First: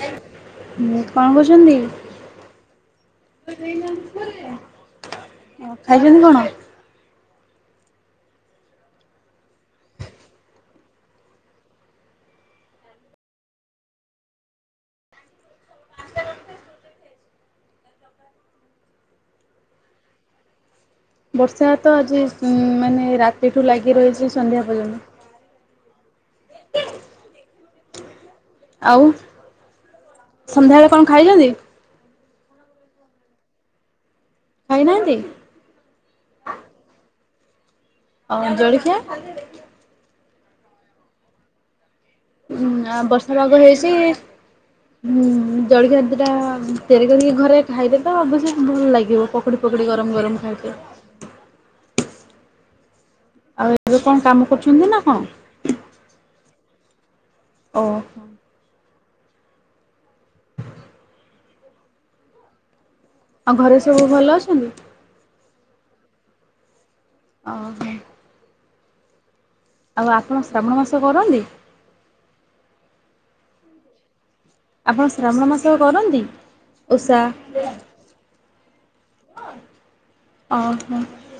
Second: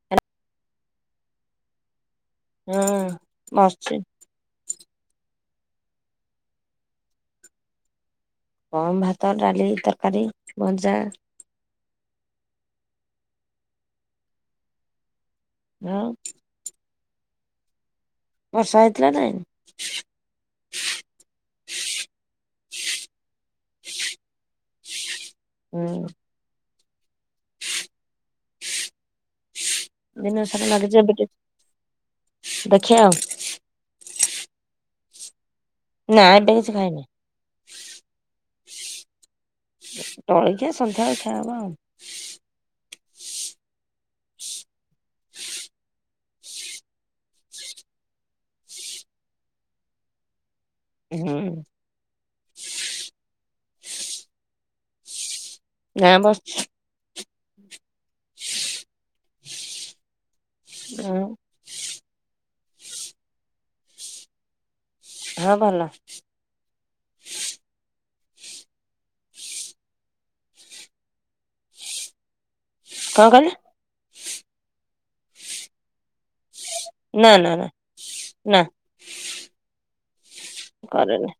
କଣ କରୁଚନ୍ତି? ହୁଁ ଅଛି ଖାଇଛନ୍ତି କଣ? କମ ଭାତ ଡାଲି ତରକାରୀ ଭଜା ହଁ ବର୍ଷା ହେଇଥିଲା ନାଇଁ ବର୍ଷା ତ ଆଜି ମାନେ ରାତିଠୁ ଲାଗି ରହିଛି ସନ୍ଧ୍ୟା ପର୍ଯ୍ୟନ୍ତ ହୁଁ ଆଉ ଦିନ ସାରା ସନ୍ଧ୍ୟାବେଳେ ଲାଗିଛି କଣ ଏବେ ଟିକେ ଖାଇଛନ୍ତି? ଦେଖିବା ଆଉ ଖାଇନାହାନ୍ତି? ନା ଏବେ କିଛି ଖାଇନି। ହ ଜଳଖିଆ? ଜଳଖିଆ ସନ୍ଧ୍ୟାବେଳେ ଖିଆହବ ଆଉ। ଉଁ ଆ ବର୍ଷା ପାଗ ହେଇଛି। ହୁଁ ଜଳିଖିଆ ଦିଟା ତିଆରି କରିକି ଘରେ ଖାଇଲେ ତ ଅବଶ୍ୟ ଭଲ ଲାଗିବ ପକୋ ପକୁଡ଼ି ଗରମ ଗରମ ଖାଇ ହୁଁ ଆଉ ଏବେ କଣ କାମ କରୁଛନ୍ତି ନା କଣ? ନାଁ ବସଚି। ଓ- ହ। ହୁଁ। ଆଉ ଘରେ ସବୁ ଭଲ ଅଛନ୍ତି? ହଁ ଭଲଅ ଓ- ହ। ଆଉ ଆପଣ ଶ୍ରାବଣ ମାସ କରନ୍ତି? କଣ କହିଲ ଆପଣ ଶ୍ରାବଣ ମାସ କରନ୍ତି ଉଷା? ନା ନା ନା ନା ଓ- ହୋ। କରେନି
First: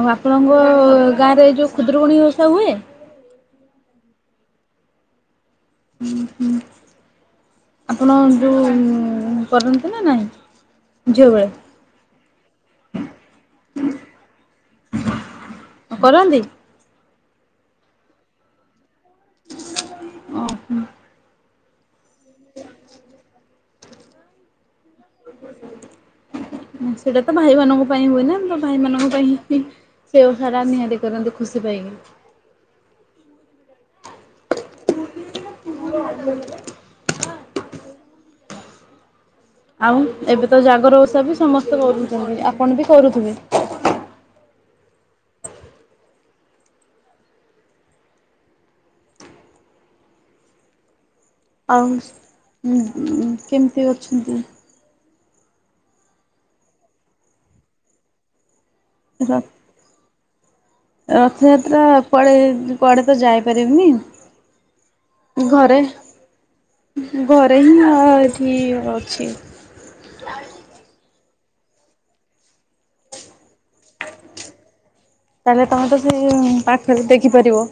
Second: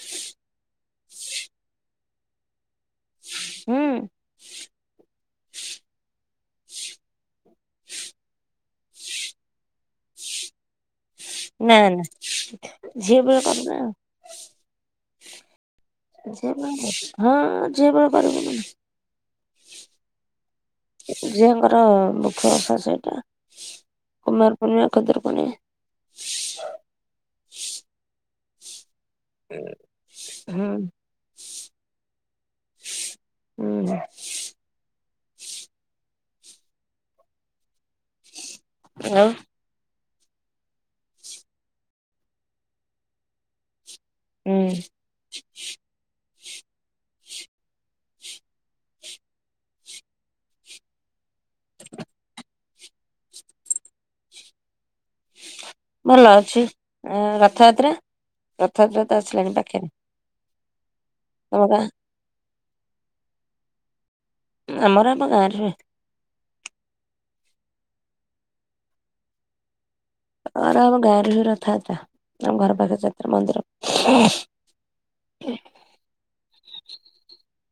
ଆଉ ଆପଣଙ୍କ ଗାଁରେ ଏଯୋ ଖୁଦ୍ରୁକୁଣୀ ଓଷା ହୁଏ? ହୁଁ। ହୁଁ ହୁଁ। ଆପଣ ଯେଉଁ କରନ୍ତି ନା ନାହିଁ? ଝିଅ ବେଳେ ନା ନା ଝିଏ ଭଳିଆ କରନ ଆଉ। କରନ୍ତି? ହଁ ଝବୋରିବ [unintelligible] ଓ ହୋ। ଝିଅଙ୍କର ମୁଖ୍ୟ ଓଷା ସେଇଟା କୁମାର ପୂର୍ଣ୍ଣିମା ଖୁଦୁରୁକୁଣୀ। ସେଇଟା ତ ଭାଇମାନଙ୍କ ପାଇଁ ହୁଏ ନା ଆମର ଭାଇମାନଙ୍କ ପାଇଁ ହିଁ ସେ ସାରା ହୁଁ ନିହାତି କରନ୍ତୁ ଖୁସି ପାଇକି। ହୁଁ। [inaudible] ଆ - ଉ - ଆଉ ଏବେ ତ ଜାଗର ଓଷା ବି ସମସ୍ତେ କରୁଛନ୍ତି ଆପଣ ବି କରୁଥିବେ? ହୁଁ। ଆଉ ଉଁ - ଉଁ କେମିତି ଅଛନ୍ତି? ଭଲ ଅଛି ଅ ରଥଯାତ୍ରା ରଥଯାତ୍ରା ତ ର ଆସିଲାଣି ପାଖରେ ତମ ରଥଯାତ୍ରା ଗାଁ କୁଆଡେ କୁଆଡ଼େ ତ ଆମର ଆମ ଯାଇପାରିବିନି। ଗାଁରେ ହୁଏ ଘରେ ଘରେ ହିଁ ମୁଁଏଠି ଅଛି। ଆ ଆମ ଗାଁରେ ବି ରଥାଯାତ୍ରା ଆମ ଘର ପାଖରେ ଯାତ୍ରା ମନ୍ଦିର। ତାହେଲେ ତମେ ତ ସେ ପାଖରେ ଦେଖିପାରିବ।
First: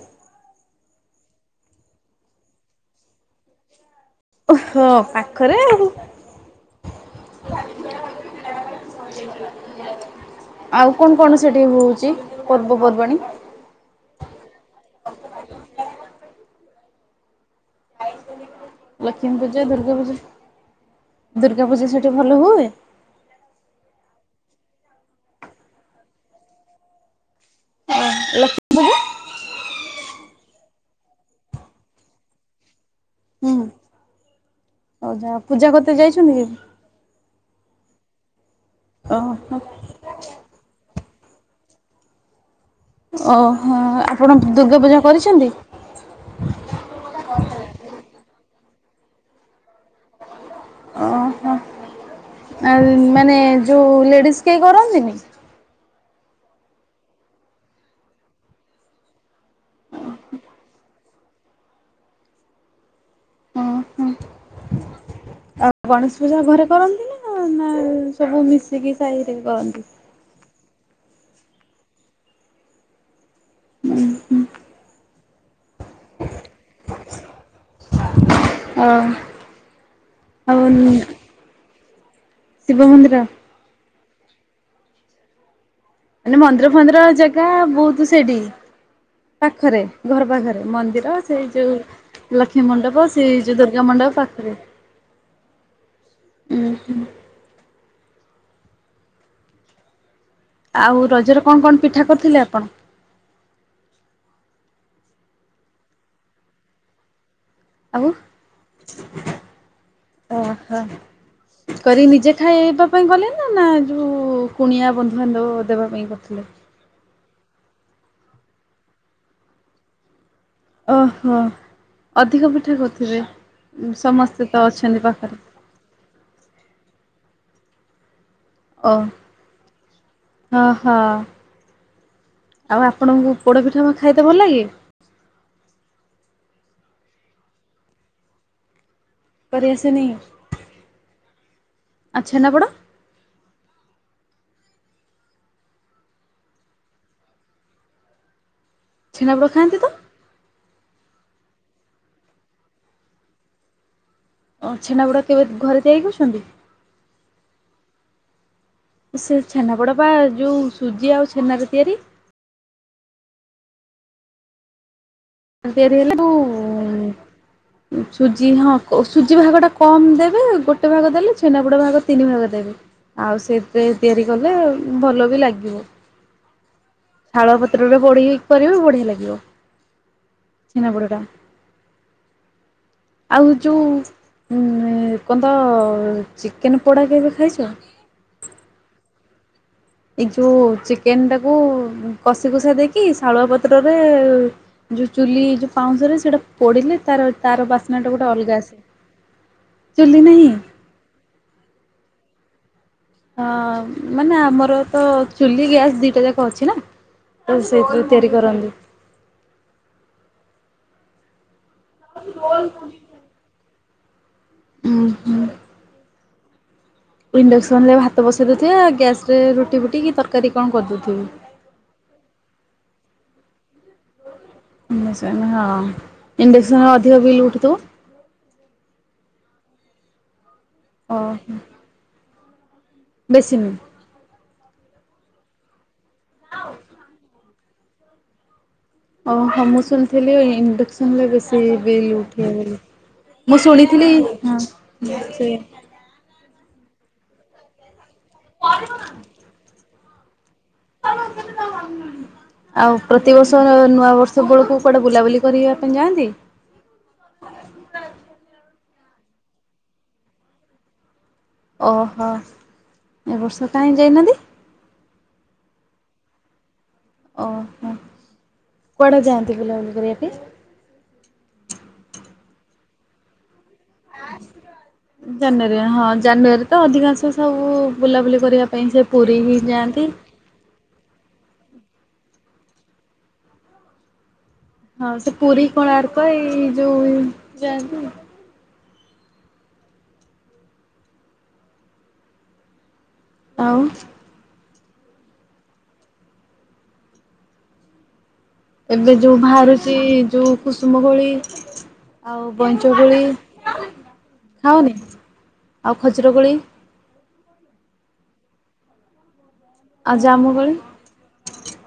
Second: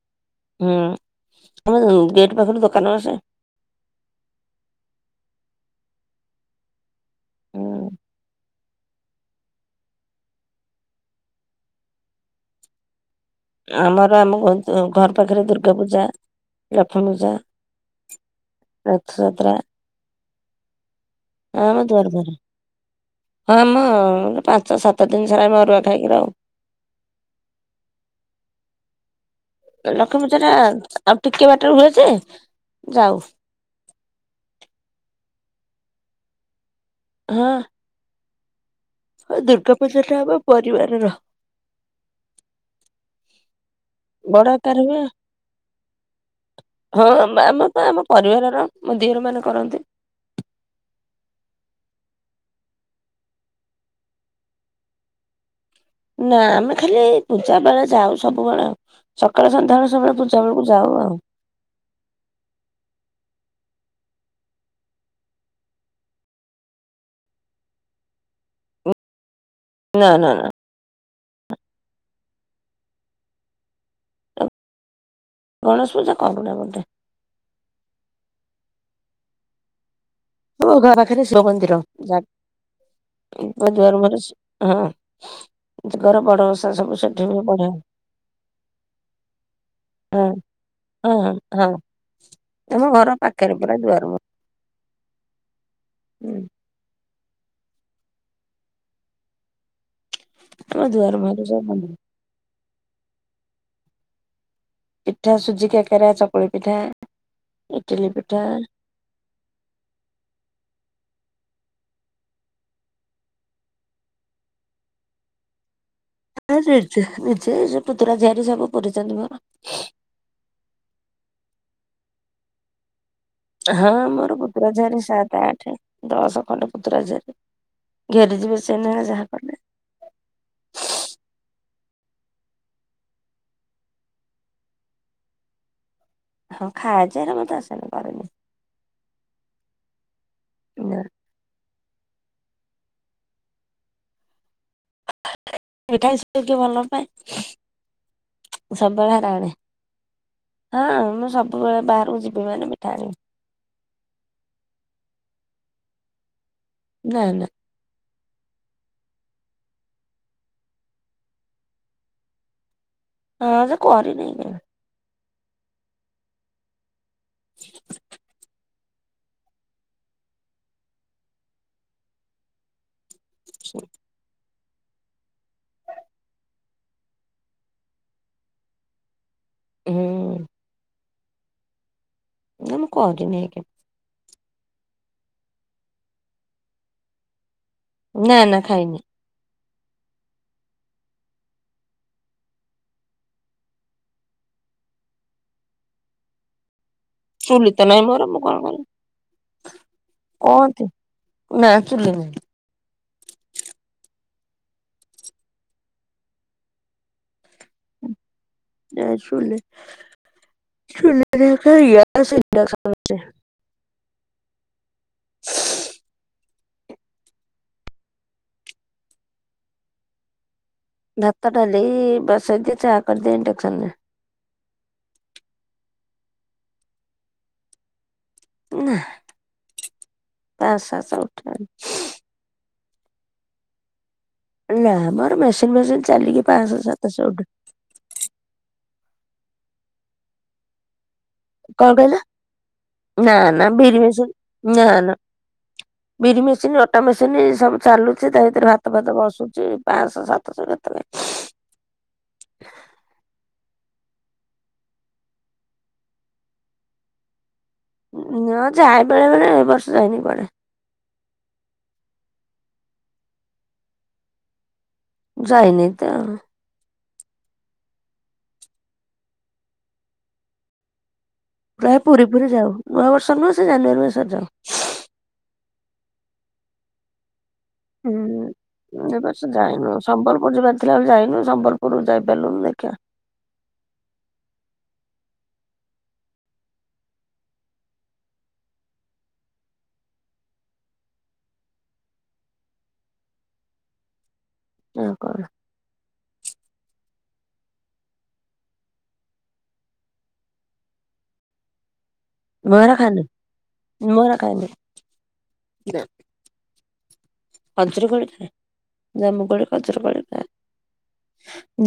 ହୁଁ ଆମର ଗେଟ୍ ପାଖରୁ ଦୋକାନ ଆସେ। ଓହ ପାଖରେ ଆଉ। ହୁଁ। ଆଉ କଣ କଣ ସେଠି ହଉଛି ପର୍ବପର୍ବାଣୀ? ଆମର ଆମ ଘର ପାଖରେ ଦୁର୍ଗା ପୂଜା, ଲକ୍ଷ୍ମୀ ପୂଜା। ଲକ୍ଷ୍ମ ରଥଯାତ୍ରା ପୂଜା ଦୁର୍ଗା ପୂଜା। ହଁ ଦୁର୍ଗା ଆମ ପୂଜା ସେଠି ଦୁାର ଭଲ ମୁହଁରେ ହୁଏ? ହଁ ଆମ ପାଞ୍ଚ ସାତ ଦିନ ସାରା ଆମେ ଅରୁଆ ଖାଇକି ରହୁ। [inaudible] ଲକ୍ଷ୍ମୀ ପୂଜା ଟା ଆଉ ଟିକେ ବାଟରେ ହୁଏ ଯେ ଯାଉ। ହୁଁ ହଉ ଯା ପୂଜା କର୍ତେ ଯାଇଛନ୍ତି କି? ହଁ। ହଁ ଓହୋ ଦୁର୍ଗା ପୂଜା ଟା ଆମ ପରିବାରର। ଓହୋ ଆପଣ ବଡ ଆକାର ଦୁର୍ଗା ହୁଏ ପୂଜା କରିଛନ୍ତି? ହଁ ମା ଆମ ତ ଆମ ପରିବାରର ମୋ ଦିଅର ମାନେ କରନ୍ତି। ଓହୋ। ଆ ମାନେ ଯେଉଁ ଲେଡ଼ିଜ କେହି କରନ୍ତିନି। ନା ଆମେ ଖାଲି ପୂଜା ବେଳେ ଯାଉ ସବୁବେଳେ। ସକାଳେ ସଧ୍ୟାବେଳେ ସବୁବେଳେ ପୂଜା ବେଳକୁ ଯାଉ ଆଉ। ଓହୋ ଆଉ ଗଣେଶ ପୂଜା ଘରେ କରନ୍ତି ନା ନା ସବୁ ମିଶିକି ସାହିରେ କରନ୍ତି। ନା ନା ନା। ଉଁ ହୁଁ। ଗଣେଶ ପୂଜା କରୁନା ମୋଟେ। ହଁ। ମୋ ଘରପାଖରେ ଶିବ ମନ୍ଦିର ଯାଗ ଶିବମନ୍ଦିର। ମୋ ଦୁଆର ମୁହଁରେ ସି ହଁ। ଘର ମାନେ ବଡ ଓଷା ମନ୍ଦିର ସବୁ ଫନ୍ଦିର ସେଠି ହୁଏ ଜାଗା ବଢିଆ ବହୁତ ସେଇଠି। ପାଖରେ ଘର ହଁ ପାଖରେ ମନ୍ଦିର ହଁ ହଁ ସେଇ ହଁ। ଯୋଉ ଲକ୍ଷ୍ମୀ ଆମ ମଣ୍ଡପ ଘର ସେଇ ପାଖରେ ଯୋଉ ପୁରା ଦୁର୍ଗା ଦୁଆର ମଣ୍ଡପ ମୁହଁ ପାଖ ରେ ହୁଁ ଉୁଁ ହୁଁ। ହଁ ଆଉ ରଜରେ କଣ କଣ ପିଠା କରିଥିଲେ ଆପଣ? ପିଠା ସୁଜି କେକେରା ଚକୁଳି ପିଠା ଆଉ ଇଟିଲି ପିଠା। ଓହୋ। କରିକି ନିଜେ ଖାଇବା ପାଇଁ କଲେ ନା ନା ଯେଉଁ କୁଣିଆ ବନ୍ଧୁବାନ୍ଧବ ଦେବା ପାଇଁ କରିଥିଲେ। ନିଜେ ନିଜେ ପୁତୁରା ଝିଆରି ସବୁ ପୁରିଛନ୍ତି ମୋର। ଓହୋ ଅଧିକ ପିଠା କହୁଥିବେ। ହଁ ମୋର ପୁତୁରା ଝିଅଟି ସାତ ଆଠ। ଦଶ ଖଣ୍ଡେ ପୁତୁର ଝିଆରି ଘେରିଯିବେ ସେଇନା କେ ଯାହା କଲେ। ଅହଁ ଆଉ ଆପଣଙ୍କୁ ପୋଡପିଠା ଖାଇତେ ଭଲ ଲାଗେ? ହଁ ଖାଏଯେ ହେରା ମତେ ଆସିନି କରେଇ। ପର ଏସେ ନେଇ। ନା। ଆ ଛେନାପୋଡ଼। [unintelligible] ହଁ ମୁଁ ସବୁବେଳେ ଛେନାପୋଡ଼ ଖାଆନ୍ତି ତ? ବାହାରକୁ ଯିବି ମାନେ ମିଠା ଆଣିବି। ଛେନାପୋଡ କେବେ ଘରେ ତିଆରି କରିଛନ୍ତି? ନାଁ ନାଁ। ସେ ଛେନାପଡ଼ା ପା ଯୋଉ ସୁଜି ଆଉ ଛେନାରେ ତିଆରି। ହଁ ଯେ କରିନି ହେଗୁରା। [unintelligible] ସୁଜି ହଁ। ସୁଜି ଭାଗଟା କମ୍ ଦେବେ। ଗୋଟେ ଭାଗ ଦେଲେ ଛେନାପୋଡ଼ ଭାଗ ତିନି ଭାଗ ଦେବେ। ଆଉ ସେଥିରେ ତିଆରି କଲେ ଆଉ। ଭଲ ବି ଲାଗିବ। ଶାଳ ପତ୍ରରେ ପୋଡ଼ିକି କରିବୁ ବଢିଆ ଲାଗିବ। ହୁଁ। ଛେନାପୋଡ ଟା। ନା ମୁଁ କରିନି ଆଉ ଯୋଉ ହୁଁ କଣ ତ ଚିକେନ ପୋଡ଼ା କେବେ ଖାଇଛ? ନା ନା ଖାଇନି। ଏଇ ଯୋଉ ଚିକେନ ଟାକୁ କଷି କୁସା ଦେଇକି ଶାଳୁଆ ପତ୍ରରେ ଯୋଉ ଚୁଲି ଯୋଉ ପାଉଁଶରେ ସେଟା ପଡିଲେ ତାର ତାର ଚୁଲି ତ ନାହିଁ ବାସ୍ନାଟା ମୋର ଗୋଟେ ମୁଁ କଣ ଅଲଗା ଆସେ। କରିବି ଚୁଲି ନାହିଁ? ନାଁ ଚୁଲି ନାହିଁ। ହଁ ମାନେ ଆମର ତ ଚୁଲି ଗ୍ୟାସ୍ ଦିଟା ଯାକ ଅଛି ନା। ତ ସେଇଥିରେ ତିଆରି କରନ୍ତି। ନାଇଁ ଚୁଲି, ଚୁଲିରେ ହୁଏ ଗ୍ୟାସ, ଇଣ୍ଡକ୍ସନ। ରେ ଉଁହୁଁ। ଇଣ୍ଡକ୍ସନ ରେ ଭାତ ବସେଇ ଦେଉଥିବେ। ଆଉ ଗ୍ୟାସ ରେ ରୁଟି ଫୁଟି କି ତରକାରୀ କଣ କରିଦଉଥିବେ। ଭାତ ଡାଲି ବସେଇଦିଏ ଚା କରିଦିଏ ଇଣ୍ଡକ୍ସନ ରେ। ଇଣ୍ଡକ୍ସନ୍ ହଁ ଇଣ୍ଡକ୍ସନରେ ଅଧିକ ବିଲ୍ ଉଠୁଥିବ? ନାଁ ପାଞ୍ଚସହ ସାତଶହ ଓହୋ। ଉଠେ। ବେଶୀ ନୁହେଁ। ନାଁ ମ ଆମର ମେସିନ ଫେସିନ୍ ଚାଲିକି ପାଞ୍ଚଶହ ସାତଶହ ଉଠେ। ଓହ ମୁଁ ଶୁଣିଥିଲି ଇଣ୍ଡକ୍ସନ ରେ ବେଶୀ କଣ ବିଲ୍ କହିଲ ଉଠିବ ବୋଲି ନା ମୁଁ ନା ବିରି ଶୁଣିଥିଲି ମେସିନ୍ ନା ନା ବିରି ମେସିନ ଅଟା ମେସିନ ସବୁ ଚାଲୁଛି ତା ଭିତରେ ଭାତ ଭାତ ବସୁଛି ପାଞ୍ଚଶହ ସାତଶହ କେତେବେଳେ। [inaudible] ଆଉ ପ୍ରତିବର୍ଷ ନୂଆବର୍ଷ ବେଳକୁ କୁଆଡ଼େ ବୁଲାବୁଲି କରିବା ପାଇଁ ଯାଆନ୍ତି? ହଁ ଯାଏ ବେଳେ ବେଳେ ଏ ବର୍ଷ ଯାଇନି କୁଆଡେ। ଓହୋ ଏ ବର୍ଷ କାହିଁକି ଯାଇନାହାନ୍ତି? ଯାଇନି ତ। ଓ ହୋ କୁଆଡ଼େ ଯାଆନ୍ତି ବୁଲାବୁଲି କରିବା ପାଇଁ। ପ୍ରାୟ ପୁରୀ ଫୁରୀ ଯାଉ ନୂଆବର୍ଷ ନୁହଁ ସେ ଜାନୁଆାରୀ ମାସରେ ଯାଉ। ଜାନୁୟାରୀ ହଁ ଜାନୁୟାରୀ ତ ଅଧିକାଂଶ ସବୁ ବୁଲାବୁଲି କରିବା ପାଇଁ ସେ ପୁରୀ ହିଁ ଯାଆନ୍ତି। ମୁଁ ଯିବାର ଥିଲା ଆଉ ଯାଇନୁ ସମ୍ବଲପୁର ଯାଇ ପାରିଲୁନି ଦେଖିବା। ହଁ ସେ ପୁରୀ କୋଣାର୍କ ଏଇ ଯୋଉ ଯାଆନ୍ତି। ଆଉ। ଆଉ କଣ? ଏବେ ଯୋଉ ବାହାରୁଛି ଯୋଉ କୁସୁମ କୋଳି ଆଉ ବଇଁଚ ମୟୂର କୋଳି ଖାଏନି ମୟୂର ଖାଏନି ଖାଅନି? ଆଉ ନା ଖଜିର କୋଳି ଖଜୁରୀ କୋଳି ଖାଏ, ଜାମୁ କୋଳି, ଖଜୁରୀ ଆଉ କୋଳି ଖାଏ। ଜାମୁ କୋଳି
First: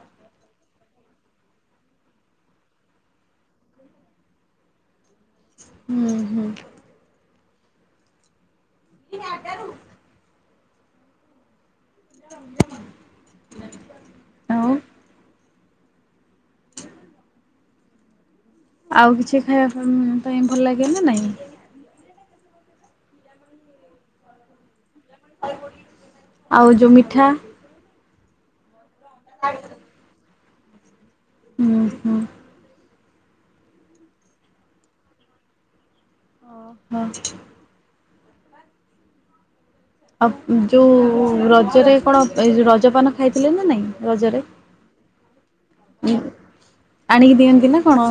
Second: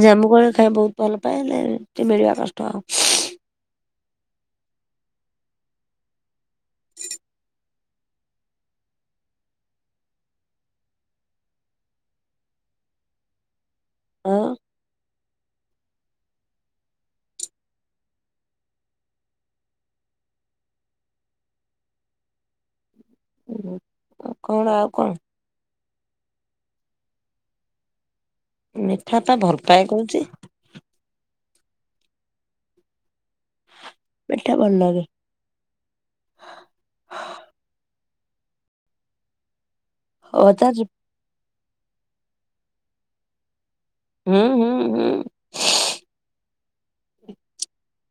ଜାମୁ କୋଳି ଖାଏ ବହୁତ ଭଲ ପାଏ, ହେଲେ ଟିକେ ମିଳିବା କଷ୍ଟ ଆଉ। ହୁଁ। ହୁଁ। [unintelligible] [inaudible] ହଁ। ହଁ। ଆଉ କିଛି ଖାଇବା ପ-ଅଁ, ପାଇଁ ଭଲ ଲାଗେ ନା ନାଇଁ? ହୁଁ, ଆଉ କଣ ଆଉ କଣ? ଆଉ ଯୋଉ ମିଠା ମିଠା ତ ଭଲ ପାଏ କହୁଛି। ଅଁ, ହଁ। ମିଠା ଭଲ ଲାଗେ। ଓ ହୋ। ଓ ହଉ ତାହେଲେ ଯୋଉ ରଜରେ କଣ ଏଇ ଯୋ ରଜପାନ ଖାଇଥିଲେ ନା ନାଇଁ? ହୁଁ ରଜରେ, ହୁଁ ହୁଁ ଆଣିକି ଦିଅନ୍ତି ନା କଣ?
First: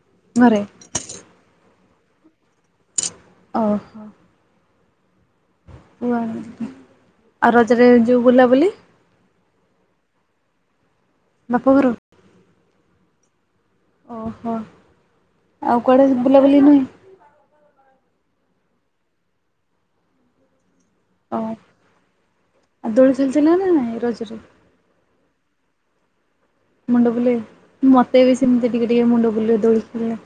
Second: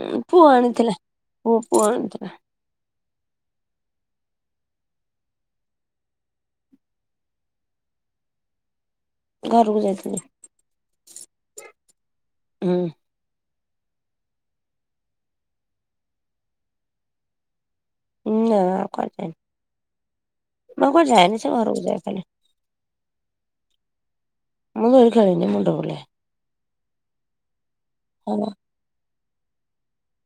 ଉଁ, ପୁଅ ଘରେ? ଆଣିଥିଲା, ପୁଅ ପୁଅ ଆଣିଥିଲା। ଓହୋ। ପୁଅ ଆଣିଥିଲା, ଆଉ ରଜରେ ଯୋଉ ବୁଲାବୁଲି ଘରକୁ ଯାଇଥିଲି। ବାପ ଘର? ହଁ। ଓହୋ, ଆଉ କୁଆଡେ ବୁଲାବୁଲି ନୁହେଁ? ନା କୁଆଡେ ଯାଇନି, ମୁଁ କୁଆଡେ ଓ ଯାଏନି, ସେ ଘରୁକୁ ଯାଏ ଖାଲି। ଆଉ ଦୋଳି ଝୁଲିଥିଲ ନା ନାଇଁ ରଜରେ? ମୁଁ ଦୋଳି ଖେଳେନି ମୁଣ୍ଡ ବୁଲାଏ। ମୁଣ୍ଡ ବୁଲେ, ମୋତେ ହଁ ବି ସେମିତି ଟିକେ ଟିକେ ମୁଣ୍ଡ ବୁଲେ ଦୋଳି ହେଲା,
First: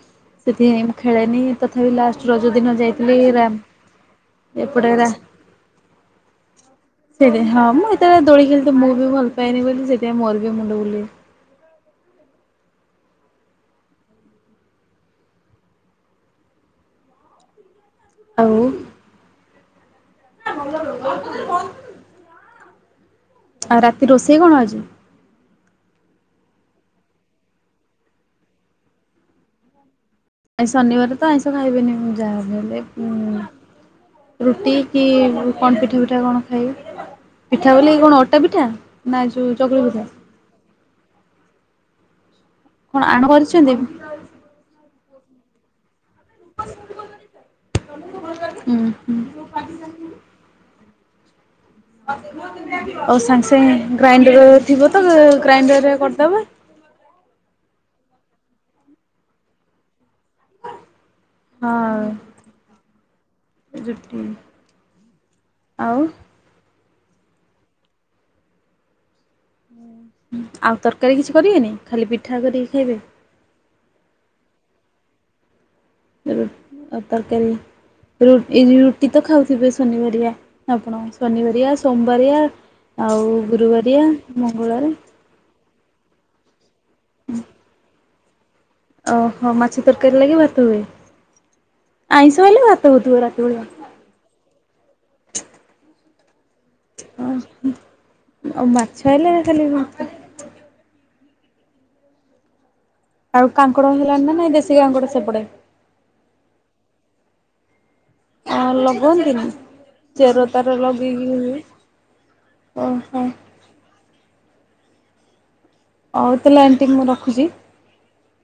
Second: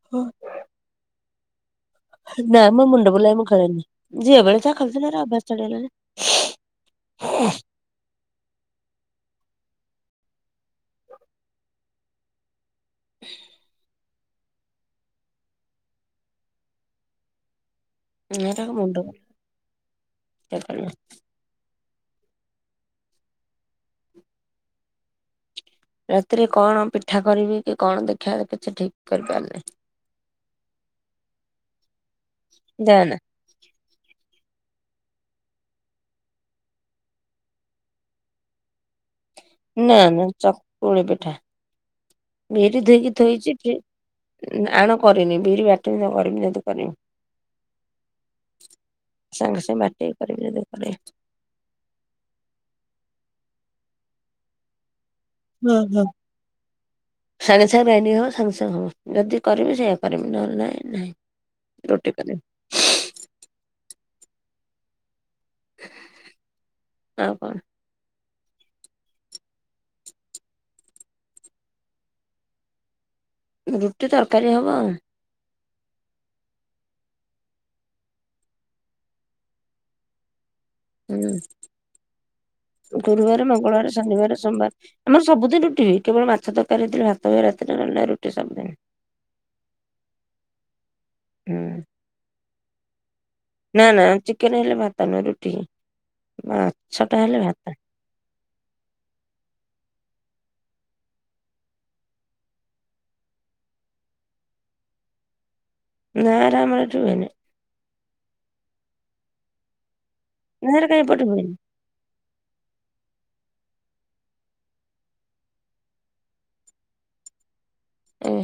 ସେଥିପାଇଁ ମୁଁ ଖେଳେନି ତଥାପି ଲାଷ୍ ନା ମୋ ମୁଣ୍ଡ ବଲାଏ ମୁଁ ଖଳେନି, ଝିଅବେଳେ ଯା ଏପଟେ ଖେଳୁଥିଲି ରା ମୋର ଅଭ୍ୟାସ ଛାଡିଗଲାଣି। ସେଇଦିନ ହଁ ମୁଁ ଏତେବେଳେ ଦୋଳି ଖେଳିତେ ମୁଁ ବି ଭଲ ପାଏନି ବୋଲି ସେଥିପାଇଁ ମୋର ବି ମୁଣ୍ଡ ବୁଲେ। ଆଉ ମୋର ମୁଣ୍ଡ ବୁଲେ, ଦୋଳି ଖେଳିନେ। [inaudible] ଆଉ ରାତି ରୋଷେଇ କଣ ଆଜି? ରାତିରେ କଣ ପିଠା କରିବି କି କଣ ଦେଖେ କିଛି ଠିକ୍ କରି ପାରିନି। ଆଜି ଶନିବାର ତ ଆଇଁଷ ଖାଇବେନି ମୁ ଯାହା ବି ହେଲେ ନା ନା ମୁଁ। ରୁଟି କି କଣ ପିଠା ପିଠା କଣ ଖାଇବ? ପିଠା ବୋଲି କଣ ଅଟା ପିଠା ନା ଯୋଉ ଚକୁଳି ନା ପିଠା? ନା ଚକୁଳି ପିଠା, ବିରି କଣ ଧୋଇକି ଆଣ ଥୋଇଚି [unintelligible] କରିଛନ୍ତି? ଉଁ, ନା ଆଣ କରିନି ବିରି ବାଟିମି ଯା କରିବି ଯଦି କରିବି। ଉଁ ହୁଁ। ସାଙ୍ଗ ସାଙ୍ଗେ ବାଟିକି କରିବି ଯଦି କରିବି। ଆଉ ସାଙ୍ଗେ ସାଙ୍ଗେ ଗ୍ରାଇଣ୍ଡର ଥିବ ତ ହ ଗ୍ରାଇଣ୍ଡରରେ ହ କରିଦେବା। ସାଙ୍ଗେ ସାଙ୍ଗେ ସାଙ୍ଗେ ଗ୍ରାଇଣ୍ଡିଙ୍ଗ ହବ ସାଙ୍ଗେ ସାଙ୍ଗେ ହବ ଯଦି କରିବି ସେଇଆ କରିବି ନା ହେଲେ ନାହିଁ ନାହିଁ ରୋଟି କରିବି। ଯିବି ଆଉ। ଆଉ କଣ। ହୁଁ। ହଁ ଆଉ ତରକାରୀ କିଛି କରିବେନି ଖାଲି ପିଠା କରିକି ଖାଇବେ? ରୁଟି ତରକାରୀ ହେବ ଆଉ। ଆଉ ତରକାରୀ ରୁ ରୁଟି ତ ଖାଉଥିବେ ଶନିବାରିଆ। ଆପଣ ହୁଁ ଶନିବାରିଆ ସୋମବାରିଆ ଆଉ ଗୁରୁବାର ମଙ୍ଗଳବାର ଗୁରୁବାରିଆ ଶନିବାର ସୋମବାର ମଙ୍ଗଳବାର ଆମର ସବୁଦିନ ରୁଟି ହୁଏ କେବଳ ମାଛ ତରକାରୀ ଥିଲେ ଭାତ ହୁଏ ରାତିରେ ରୁଟି ସବୁଦିନ। ଓହୋ ମାଛ ତରକାରୀ ଲାଗି ଭାତ ହୁଏ ହୁଁ ଆଇଁଷ ହେଲେ ଭାତ ହଉଥିବ ରାତି ଭଳିଆ? ନା ନା ଚି କେନ ହେଲେ ଭାତ ନୁହ ରୁଟି ମା ଅ ହୋ ଆଉ ମାଛ ହେଲେ ଖାଲି ଭାତ? ଆଉ କାଙ୍କଡ ହେଲାଣି ନା ନାଇଁ ଦେଶୀ କାଙ୍କଡ ସେପଟେ? ନାଁ ରା ଆମର ଏଠି ହୁଏନି। ଆ ଲଗାନ୍ତିନି ଚେର ନା ତାର ହେରା କାଇଁ ଏପଟେ ଲଗେଇକି ହୁଏନି। ଓହୋ ହଉ ତାହେଲେ ଆଣ୍ଟି ମୁଁ ରଖୁଛି। ଉଁ।